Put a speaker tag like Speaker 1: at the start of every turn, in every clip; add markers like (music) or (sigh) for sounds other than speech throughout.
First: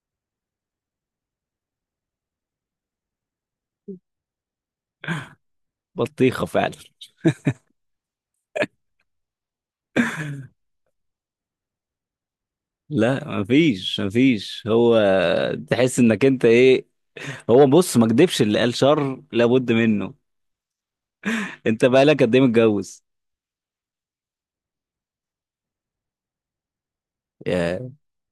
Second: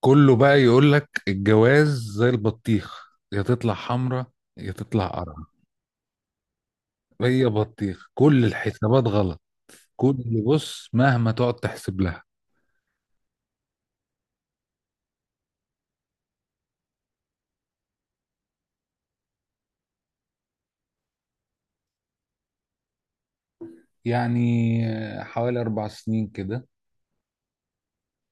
Speaker 1: كله بقى يقول لك الجواز زي البطيخ، يا تطلع حمرا يا تطلع قرعة.
Speaker 2: بطيخة فعلا.
Speaker 1: هي بطيخ، كل الحسابات غلط. كل بص مهما تقعد تحسب لها.
Speaker 2: لا، مفيش هو، تحس انك انت ايه. هو بص، ما كدبش اللي قال شر لابد منه. انت بقالك قد ايه متجوز؟
Speaker 1: يعني حوالي 4 سنين كده.
Speaker 2: يا.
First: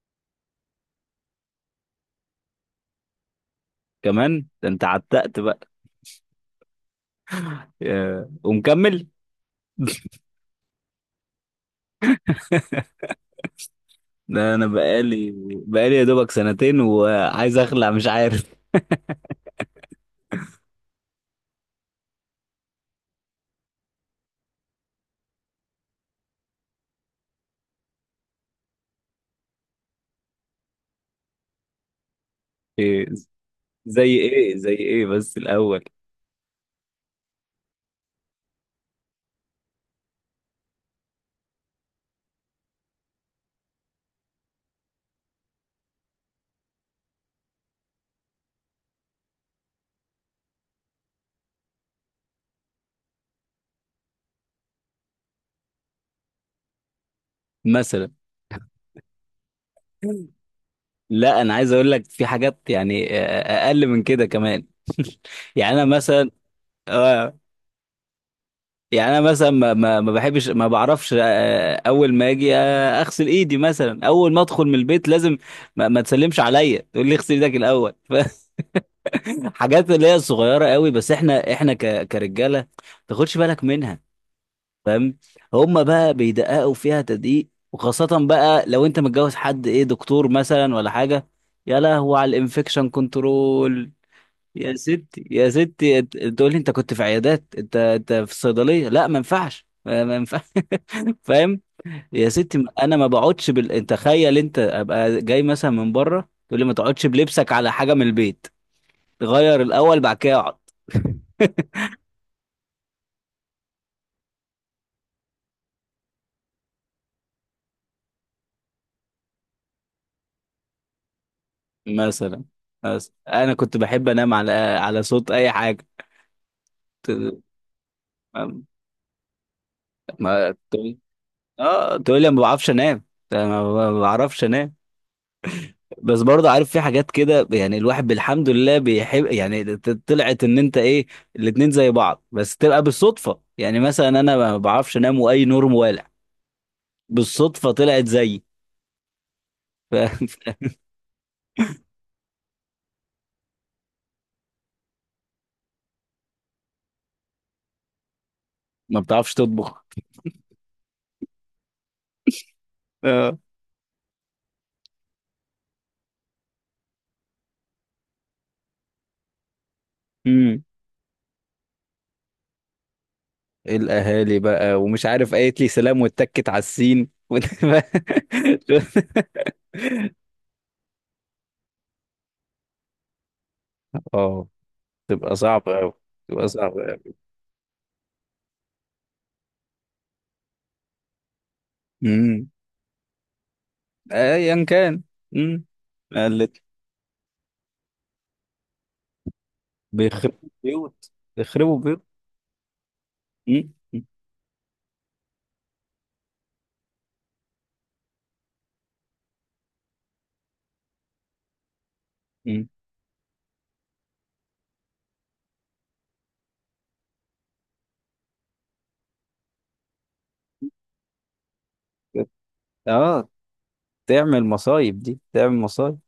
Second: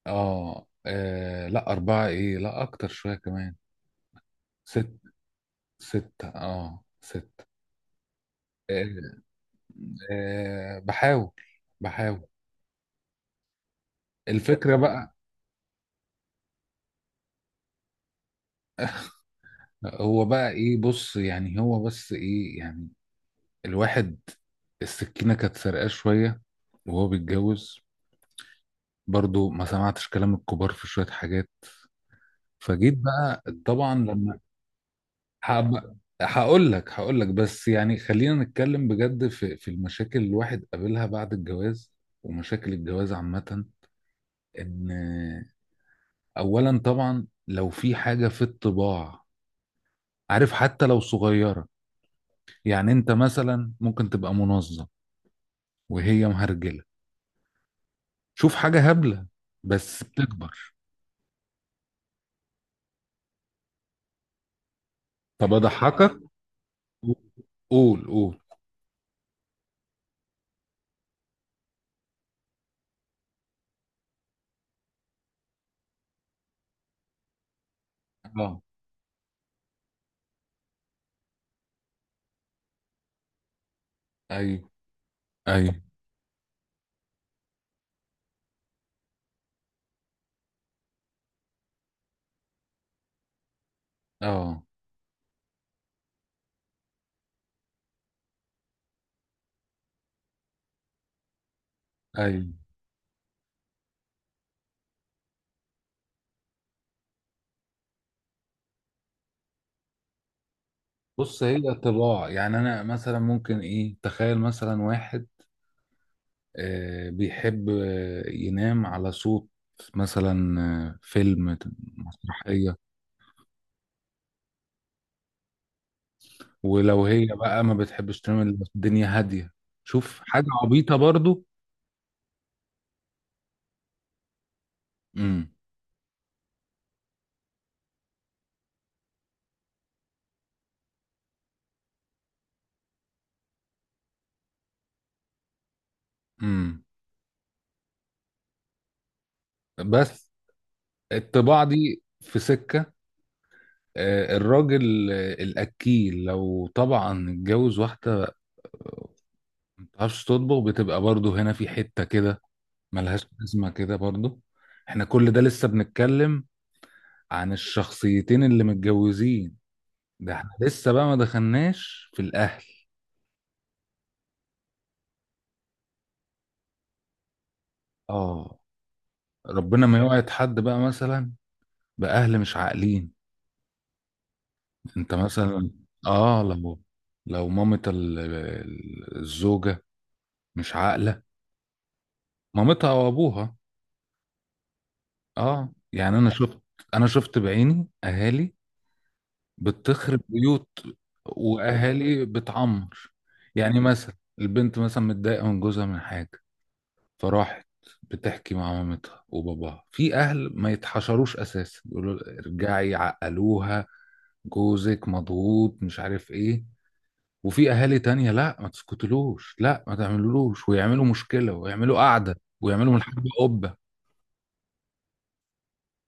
Speaker 1: لا، 4، إيه، لا أكتر شوية كمان.
Speaker 2: كمان؟ ده انت
Speaker 1: 6،
Speaker 2: عتقت بقى.
Speaker 1: 6، ستة.
Speaker 2: يا؟
Speaker 1: آه.
Speaker 2: ومكمل؟
Speaker 1: بحاول، بحاول.
Speaker 2: ده انا
Speaker 1: الفكرة بقى.
Speaker 2: بقالي يا دوبك سنتين وعايز اخلع، مش عارف. (laughs)
Speaker 1: هو بس إيه يعني، الواحد. السكينة كانت سرقاه شوية وهو بيتجوز، برضو ما سمعتش كلام الكبار في شوية حاجات، فجيت
Speaker 2: إيه؟
Speaker 1: بقى طبعا
Speaker 2: زي
Speaker 1: لما...
Speaker 2: ايه؟ زي ايه بس الاول؟
Speaker 1: هقول لك، بس يعني خلينا نتكلم بجد في المشاكل اللي الواحد قابلها بعد الجواز، ومشاكل الجواز عامة. ان اولا طبعا لو في حاجة في الطباع، عارف، حتى لو صغيرة، يعني انت مثلا ممكن تبقى منظم وهي مهرجلة،
Speaker 2: مثلا.
Speaker 1: شوف حاجة هبلة، بس بتكبر.
Speaker 2: لا، انا عايز اقول لك في حاجات، يعني اقل من كده كمان. (laughs)
Speaker 1: طب
Speaker 2: يعني انا
Speaker 1: اضحكك.
Speaker 2: مثلا. آه،
Speaker 1: قول، قول.
Speaker 2: يعني انا مثلا، ما بحبش ما بعرفش، اول ما اجي، اغسل ايدي مثلا، اول ما ادخل من البيت لازم. ما تسلمش عليا، تقول لي اغسل ايدك الاول. (laughs)
Speaker 1: اه،
Speaker 2: حاجات اللي هي صغيره قوي، بس احنا احنا ك كرجاله ما تاخدش بالك منها.
Speaker 1: ايوه،
Speaker 2: فاهم؟
Speaker 1: ايوه،
Speaker 2: هم بقى بيدققوا فيها تدقيق، وخاصه بقى لو انت متجوز حد ايه، دكتور مثلا ولا حاجه. يا لهو على الانفكشن كنترول.
Speaker 1: اه،
Speaker 2: يا ستي، يا ستي تقول لي انت كنت في عيادات، انت في الصيدليه. لا، ما ينفعش، ما ينفعش. (laughs) فاهم؟ يا
Speaker 1: ايوه.
Speaker 2: ستي انا ما بقعدش بال، انت تخيل انت ابقى جاي مثلا من بره، تقول لي ما تقعدش بلبسك على حاجه من البيت، غير الاول بعد كده اقعد. (laughs)
Speaker 1: بص، هي طباع، يعني انا مثلا ممكن ايه، تخيل مثلا واحد بيحب ينام على صوت، مثلا فيلم،
Speaker 2: مثلا.
Speaker 1: مسرحية.
Speaker 2: بس انا كنت بحب انام على صوت اي حاجه.
Speaker 1: ولو هي
Speaker 2: ت-
Speaker 1: بقى ما بتحبش تنام إلا
Speaker 2: ما
Speaker 1: الدنيا هادية، شوف حاجة عبيطة
Speaker 2: تقول.
Speaker 1: برضو.
Speaker 2: اه، تقول لي أنا ما بعرفش انام. أنا ما بعرفش انام.
Speaker 1: امم.
Speaker 2: بس برضه عارف في حاجات كده، يعني الواحد بالحمد لله بيحب، يعني طلعت ان انت ايه. الاتنين زي بعض بس تبقى بالصدفة، يعني مثلا انا ما بعرفش انام واي نور موالع.
Speaker 1: امم.
Speaker 2: بالصدفة طلعت زيي.
Speaker 1: بس
Speaker 2: ف- (laughs)
Speaker 1: الطباع دي في سكة. الراجل، الأكيل لو طبعا اتجوز واحدة
Speaker 2: ما بتعرفش
Speaker 1: ما
Speaker 2: تطبخ.
Speaker 1: بتعرفش تطبخ، بتبقى برضو هنا في حتة كده، ملهاش
Speaker 2: اه.
Speaker 1: لازمة كده برضو. احنا كل ده لسه بنتكلم عن الشخصيتين اللي متجوزين، ده احنا
Speaker 2: امم.
Speaker 1: لسه بقى ما دخلناش في الأهل.
Speaker 2: الاهالي بقى ومش عارف، قالت لي سلام واتكت على السين. (laughs)
Speaker 1: اه، ربنا ما يوعد حد بقى مثلا بأهل مش عاقلين.
Speaker 2: اه،
Speaker 1: انت
Speaker 2: تبقى
Speaker 1: مثلا،
Speaker 2: صعبة قوي.
Speaker 1: اه،
Speaker 2: تبقى
Speaker 1: لو
Speaker 2: صعبة قوي.
Speaker 1: لو مامة الزوجة مش عاقلة،
Speaker 2: امم.
Speaker 1: مامتها او ابوها.
Speaker 2: ايا كان. امم.
Speaker 1: اه، يعني انا شفت،
Speaker 2: قالت.
Speaker 1: انا شفت بعيني اهالي بتخرب
Speaker 2: بيخربوا
Speaker 1: بيوت
Speaker 2: بيوت. بيخربوا بيوت.
Speaker 1: واهالي بتعمر.
Speaker 2: مم.
Speaker 1: يعني
Speaker 2: مم.
Speaker 1: مثلا البنت مثلا متضايقه من جوزها من حاجه، فراحت بتحكي مع مامتها وباباها، في اهل ما يتحشروش اساسا يقولوا
Speaker 2: مم.
Speaker 1: ارجعي، عقلوها، جوزك مضغوط مش عارف ايه. وفي اهالي تانية، لا ما تسكتلوش، لا ما تعملولوش، ويعملوا مشكله ويعملوا قعده ويعملوا من الحرب
Speaker 2: اه،
Speaker 1: قبه.
Speaker 2: تعمل مصايب، دي تعمل مصايب.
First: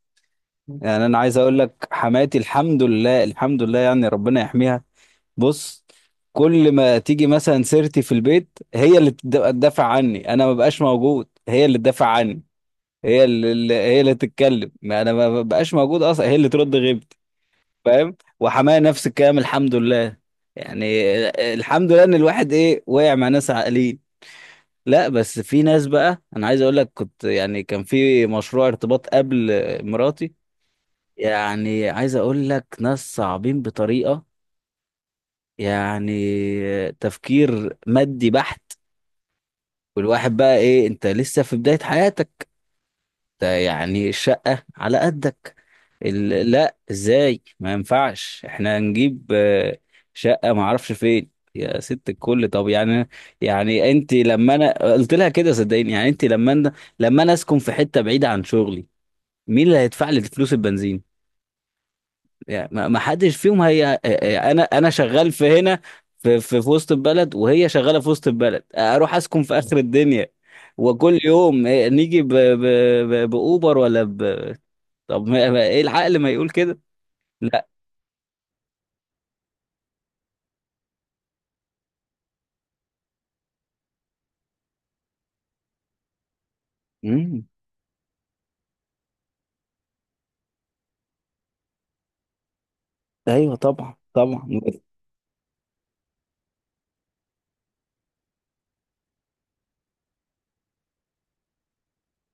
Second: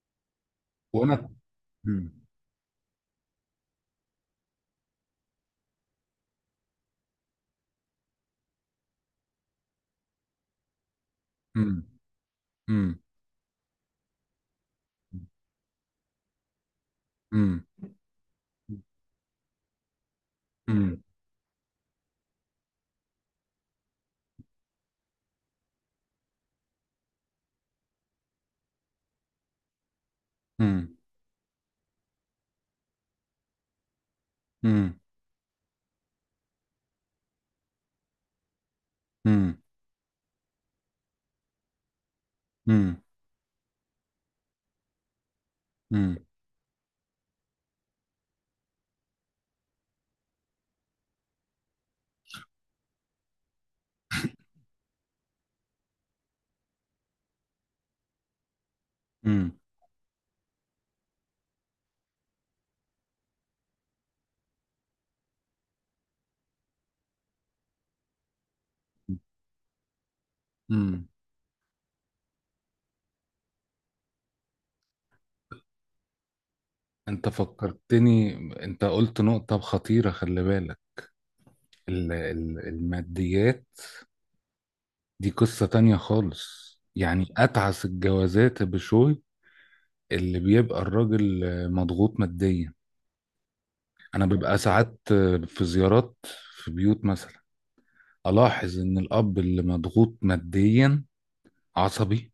Speaker 2: يعني انا
Speaker 1: وانا.
Speaker 2: عايز اقول لك
Speaker 1: مم.
Speaker 2: حماتي، الحمد لله، الحمد لله، يعني ربنا يحميها. بص، كل ما تيجي مثلا سيرتي في البيت، هي اللي تدافع عني، انا ما بقاش موجود، هي اللي
Speaker 1: مم.
Speaker 2: تدافع عني.
Speaker 1: مم.
Speaker 2: هي اللي تتكلم، ما انا ما بقاش موجود اصلا، هي اللي ترد غيبتي.
Speaker 1: مم.
Speaker 2: فاهم؟ وحماية نفس الكلام، الحمد لله. يعني
Speaker 1: مم.
Speaker 2: الحمد لله ان الواحد ايه، وقع مع ناس عاقلين. لا، بس في ناس بقى، انا عايز اقول لك كنت، يعني كان في مشروع ارتباط قبل مراتي.
Speaker 1: مم.
Speaker 2: يعني عايز اقول لك ناس صعبين بطريقة، يعني تفكير مادي بحت.
Speaker 1: مم.
Speaker 2: والواحد بقى ايه، انت لسه في بداية حياتك.
Speaker 1: مم.
Speaker 2: ده يعني الشقة على قدك.
Speaker 1: مم.
Speaker 2: لا، ازاي؟ ما ينفعش، احنا هنجيب شقة ما اعرفش فين يا ست الكل. طب يعني، يعني انت لما انا قلت لها كده صدقيني، يعني انت لما انا اسكن في حتة بعيدة عن شغلي.
Speaker 1: امم.
Speaker 2: مين اللي هيدفع لي فلوس البنزين؟ يعني ما حدش فيهم، هي انا شغال في هنا، في وسط البلد، وهي شغالة في وسط البلد، اروح اسكن في اخر الدنيا؟
Speaker 1: امم.
Speaker 2: وكل يوم نيجي باوبر ولا طب ما... ما... ايه العقل ما يقول كده.
Speaker 1: انت
Speaker 2: لا.
Speaker 1: فكرتني، انت قلت نقطة خطيرة، خلي بالك. الماديات دي قصة تانية خالص، يعني
Speaker 2: مم.
Speaker 1: اتعس الجوازات بشوي اللي بيبقى الراجل مضغوط ماديا.
Speaker 2: ايوه، طبعا،
Speaker 1: انا
Speaker 2: طبعا.
Speaker 1: ببقى ساعات في زيارات، في بيوت مثلا الاحظ ان الاب اللي مضغوط ماديا عصبي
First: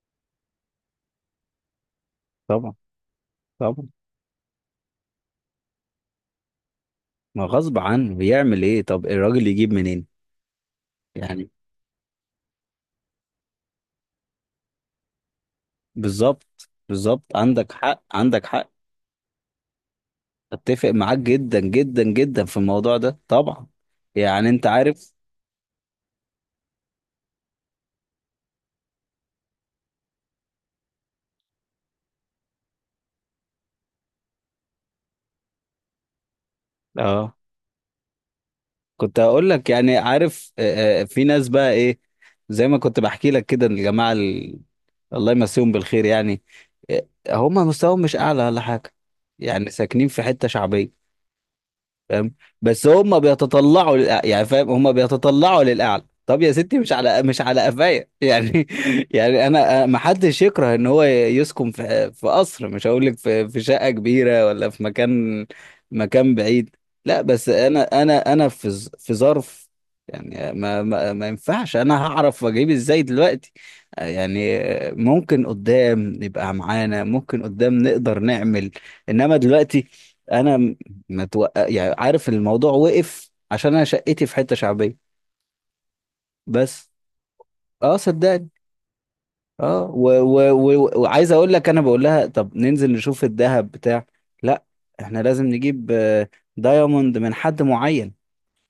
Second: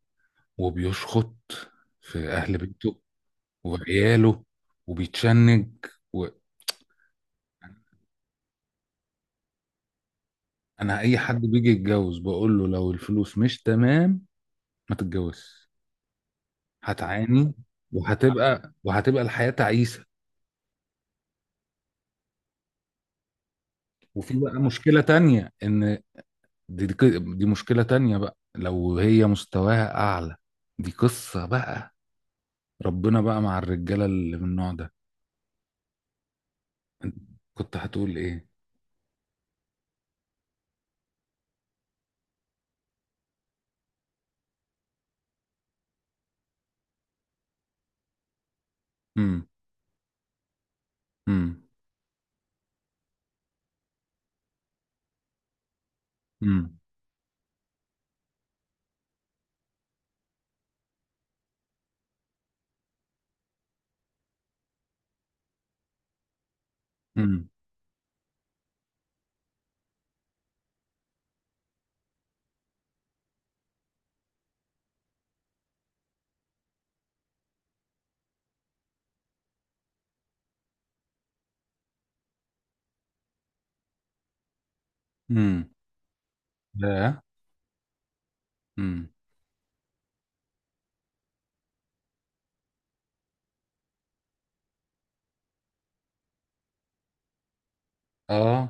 Speaker 1: وبيشخط في اهل
Speaker 2: طبعا،
Speaker 1: بيته
Speaker 2: طبعا.
Speaker 1: وعياله وبيتشنج.
Speaker 2: ما غصب عنه، بيعمل ايه؟ طب الراجل يجيب منين؟
Speaker 1: انا، اي حد
Speaker 2: يعني
Speaker 1: بيجي يتجوز بقول له، لو الفلوس مش تمام ما تتجوزش،
Speaker 2: بالظبط، بالظبط،
Speaker 1: هتعاني،
Speaker 2: عندك حق، عندك حق.
Speaker 1: وهتبقى الحياة تعيسة.
Speaker 2: اتفق معاك جدا جدا جدا في الموضوع ده طبعا.
Speaker 1: وفي
Speaker 2: يعني
Speaker 1: بقى
Speaker 2: انت
Speaker 1: مشكلة
Speaker 2: عارف.
Speaker 1: تانية، ان دي مشكلة تانية بقى لو هي مستواها اعلى، دي قصة بقى، ربنا بقى مع الرجالة اللي من النوع ده. انت
Speaker 2: اه،
Speaker 1: كنت هتقول ايه؟
Speaker 2: كنت هقول لك، يعني عارف، في ناس بقى ايه. زي ما كنت بحكي لك كده، الجماعه الله يمسيهم بالخير يعني. هم مستواهم مش اعلى ولا حاجه،
Speaker 1: امم.
Speaker 2: يعني ساكنين في حته شعبيه.
Speaker 1: امم.
Speaker 2: فاهم؟ بس هم بيتطلعوا يعني فاهم؟ هم بيتطلعوا للاعلى، طب يا
Speaker 1: امم.
Speaker 2: ستي مش على، مش على قفايا. يعني (laughs) يعني انا ما حدش يكره ان هو يسكن في في قصر، مش هقول لك في شقه كبيره ولا في مكان، مكان بعيد. لا،
Speaker 1: امم.
Speaker 2: بس انا في في ظرف. يعني ما ينفعش، انا هعرف اجيب ازاي دلوقتي؟ يعني ممكن قدام يبقى معانا، ممكن قدام نقدر نعمل. انما دلوقتي، انا ما توقع، يعني عارف، الموضوع وقف عشان انا شقتي في حته شعبيه.
Speaker 1: امم.
Speaker 2: بس،
Speaker 1: لا.
Speaker 2: اه صدقني.
Speaker 1: امم.
Speaker 2: اه، وعايز اقول لك، انا بقول لها طب ننزل نشوف الذهب بتاع. لا، احنا لازم نجيب دايموند من حد معين.
Speaker 1: اه.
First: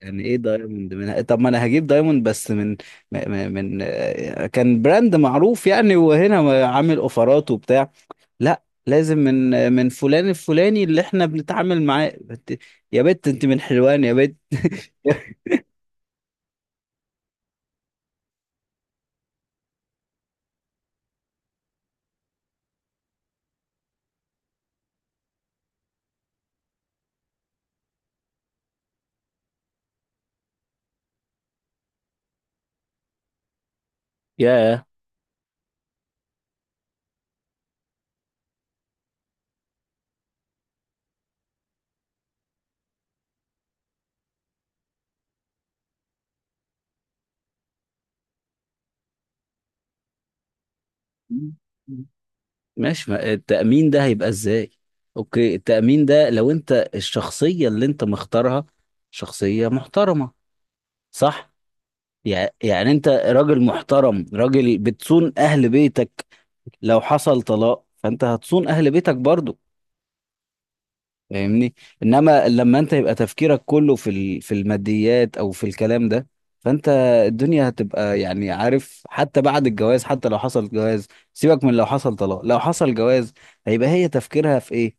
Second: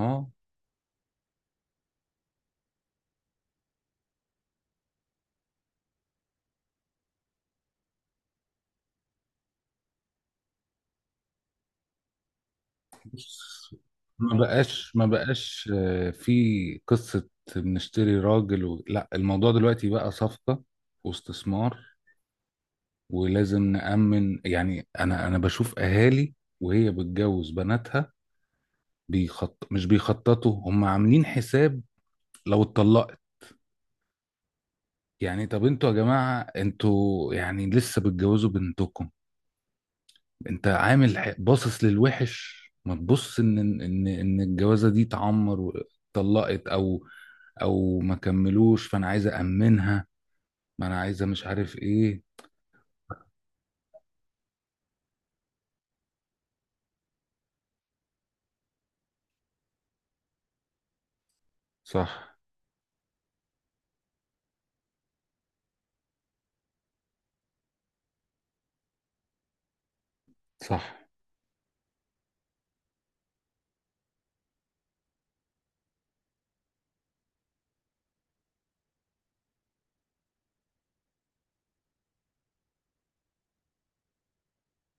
Speaker 2: يعني ايه دايموند من؟ طب ما انا هجيب دايموند بس من من كان براند معروف يعني، وهنا عامل اوفرات وبتاع. لا، لازم من من فلان الفلاني اللي احنا بنتعامل معاه يا بت انت من
Speaker 1: بص،
Speaker 2: حلوان يا بت.
Speaker 1: ما
Speaker 2: (laughs)
Speaker 1: بقاش، في قصة بنشتري راجل و... لا، الموضوع دلوقتي بقى صفقة، واستثمار، ولازم نأمن. يعني أنا بشوف أهالي وهي بتجوز بناتها، بيخط... مش بيخططوا، هم عاملين حساب لو اتطلقت.
Speaker 2: ياه.
Speaker 1: يعني طب انتوا يا جماعة، انتوا يعني لسه بتجوزوا بنتكم، انت عامل باصص للوحش، ما تبص ان الجوازه دي اتعمر واتطلقت، او او ما كملوش، فانا عايز امنها، ما انا عايزه مش عارف ايه.
Speaker 2: ماشي، ما التأمين ده هيبقى ازاي؟ اوكي، التأمين ده لو انت الشخصية اللي انت مختارها، شخصية محترمة. صح؟
Speaker 1: صح.
Speaker 2: يعني انت راجل محترم، راجل بتصون اهل بيتك. لو حصل طلاق، فانت هتصون اهل بيتك برضو.
Speaker 1: صح.
Speaker 2: فاهمني؟ انما لما انت يبقى تفكيرك كله في في الماديات او في الكلام ده، فانت الدنيا هتبقى، يعني عارف، حتى بعد الجواز، حتى لو حصل جواز، سيبك من لو حصل طلاق، لو حصل جواز، هيبقى هي تفكيرها في ايه؟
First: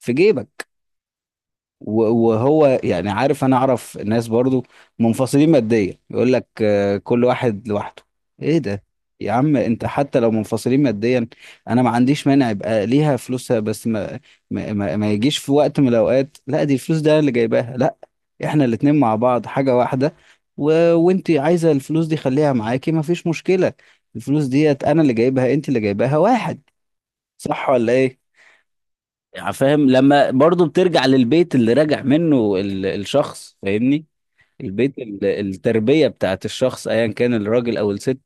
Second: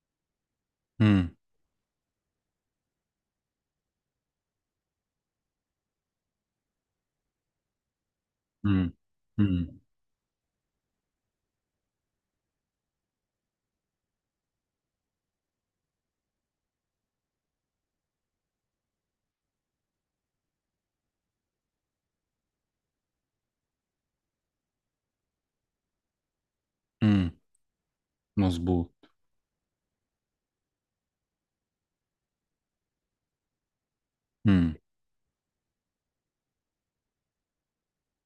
Speaker 2: في جيبك.
Speaker 1: امم.
Speaker 2: وهو يعني عارف، انا اعرف ناس برضو منفصلين ماديا، يقول لك كل واحد لوحده. ايه ده؟
Speaker 1: امم.
Speaker 2: يا عم
Speaker 1: امم.
Speaker 2: انت حتى لو منفصلين ماديا، انا ما عنديش مانع يبقى ليها فلوسها، بس ما يجيش في وقت من الاوقات، لا دي الفلوس ده أنا اللي جايباها، لا. احنا الاتنين مع بعض حاجة واحدة. وانت عايزة الفلوس دي خليها معاكي، ما فيش مشكلة. الفلوس ديت انا اللي جايبها، انت اللي جايباها، واحد.
Speaker 1: امم.
Speaker 2: صح ولا ايه؟
Speaker 1: مظبوط.
Speaker 2: يعني فاهم؟ لما برضو بترجع للبيت اللي راجع منه الشخص، فاهمني؟
Speaker 1: امم.
Speaker 2: البيت، التربية بتاعت الشخص، ايا كان الراجل او الست،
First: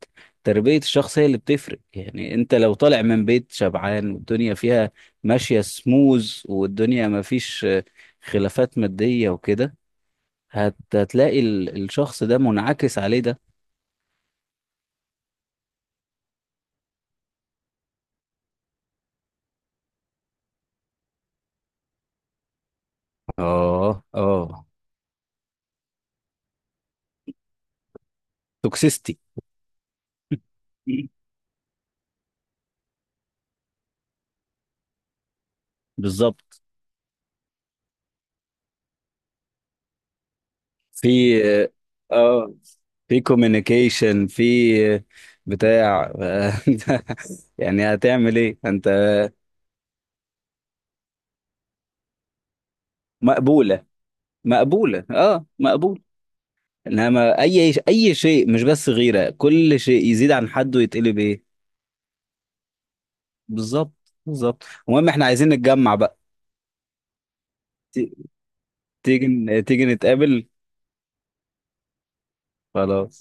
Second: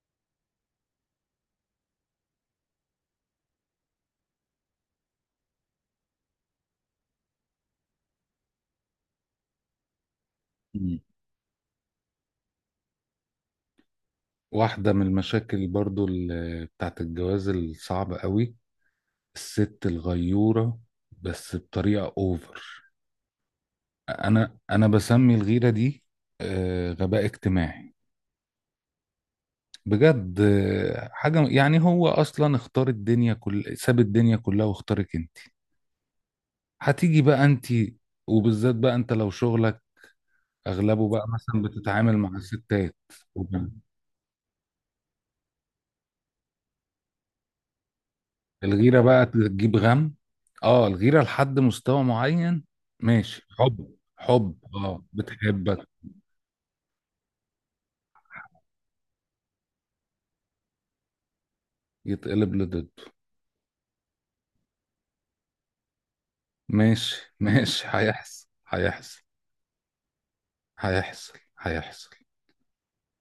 Speaker 2: تربية الشخص هي اللي بتفرق. يعني انت لو طالع من بيت شبعان، والدنيا فيها ماشية سموز، والدنيا ما فيش خلافات مادية وكده،
Speaker 1: امم.
Speaker 2: هتلاقي الشخص ده منعكس عليه ده.
Speaker 1: واحده من المشاكل برضو بتاعت الجواز الصعبه قوي، الست الغيوره بس بطريقه اوفر.
Speaker 2: اه، اه.
Speaker 1: انا بسمي الغيره دي غباء اجتماعي.
Speaker 2: توكسيستي.
Speaker 1: بجد حاجة يعني، هو أصلا اختار الدنيا كل، ساب الدنيا كلها واختارك أنت،
Speaker 2: بالظبط.
Speaker 1: هتيجي بقى أنت، وبالذات بقى أنت لو شغلك أغلبه بقى مثلا
Speaker 2: في
Speaker 1: بتتعامل مع
Speaker 2: اه
Speaker 1: الستات.
Speaker 2: في كوميونيكيشن، في بتاع. (laughs) يعني هتعمل ايه انت؟
Speaker 1: الغيرة بقى تجيب غم. اه الغيرة لحد مستوى معين ماشي،
Speaker 2: مقبولة.
Speaker 1: حب، حب، اه،
Speaker 2: مقبولة، اه،
Speaker 1: بتحبك.
Speaker 2: مقبول. انما اي شيء، مش بس غيرة، كل شيء يزيد عن حده يتقلب ايه.
Speaker 1: يتقلب لضده.
Speaker 2: بالظبط. بالظبط. المهم احنا عايزين نتجمع بقى.
Speaker 1: ماشي، ماشي،
Speaker 2: ت-
Speaker 1: هيحصل، هيحصل.
Speaker 2: تيجي تيجي نتقابل.
Speaker 1: هيحصل، هيحصل.
Speaker 2: خلاص.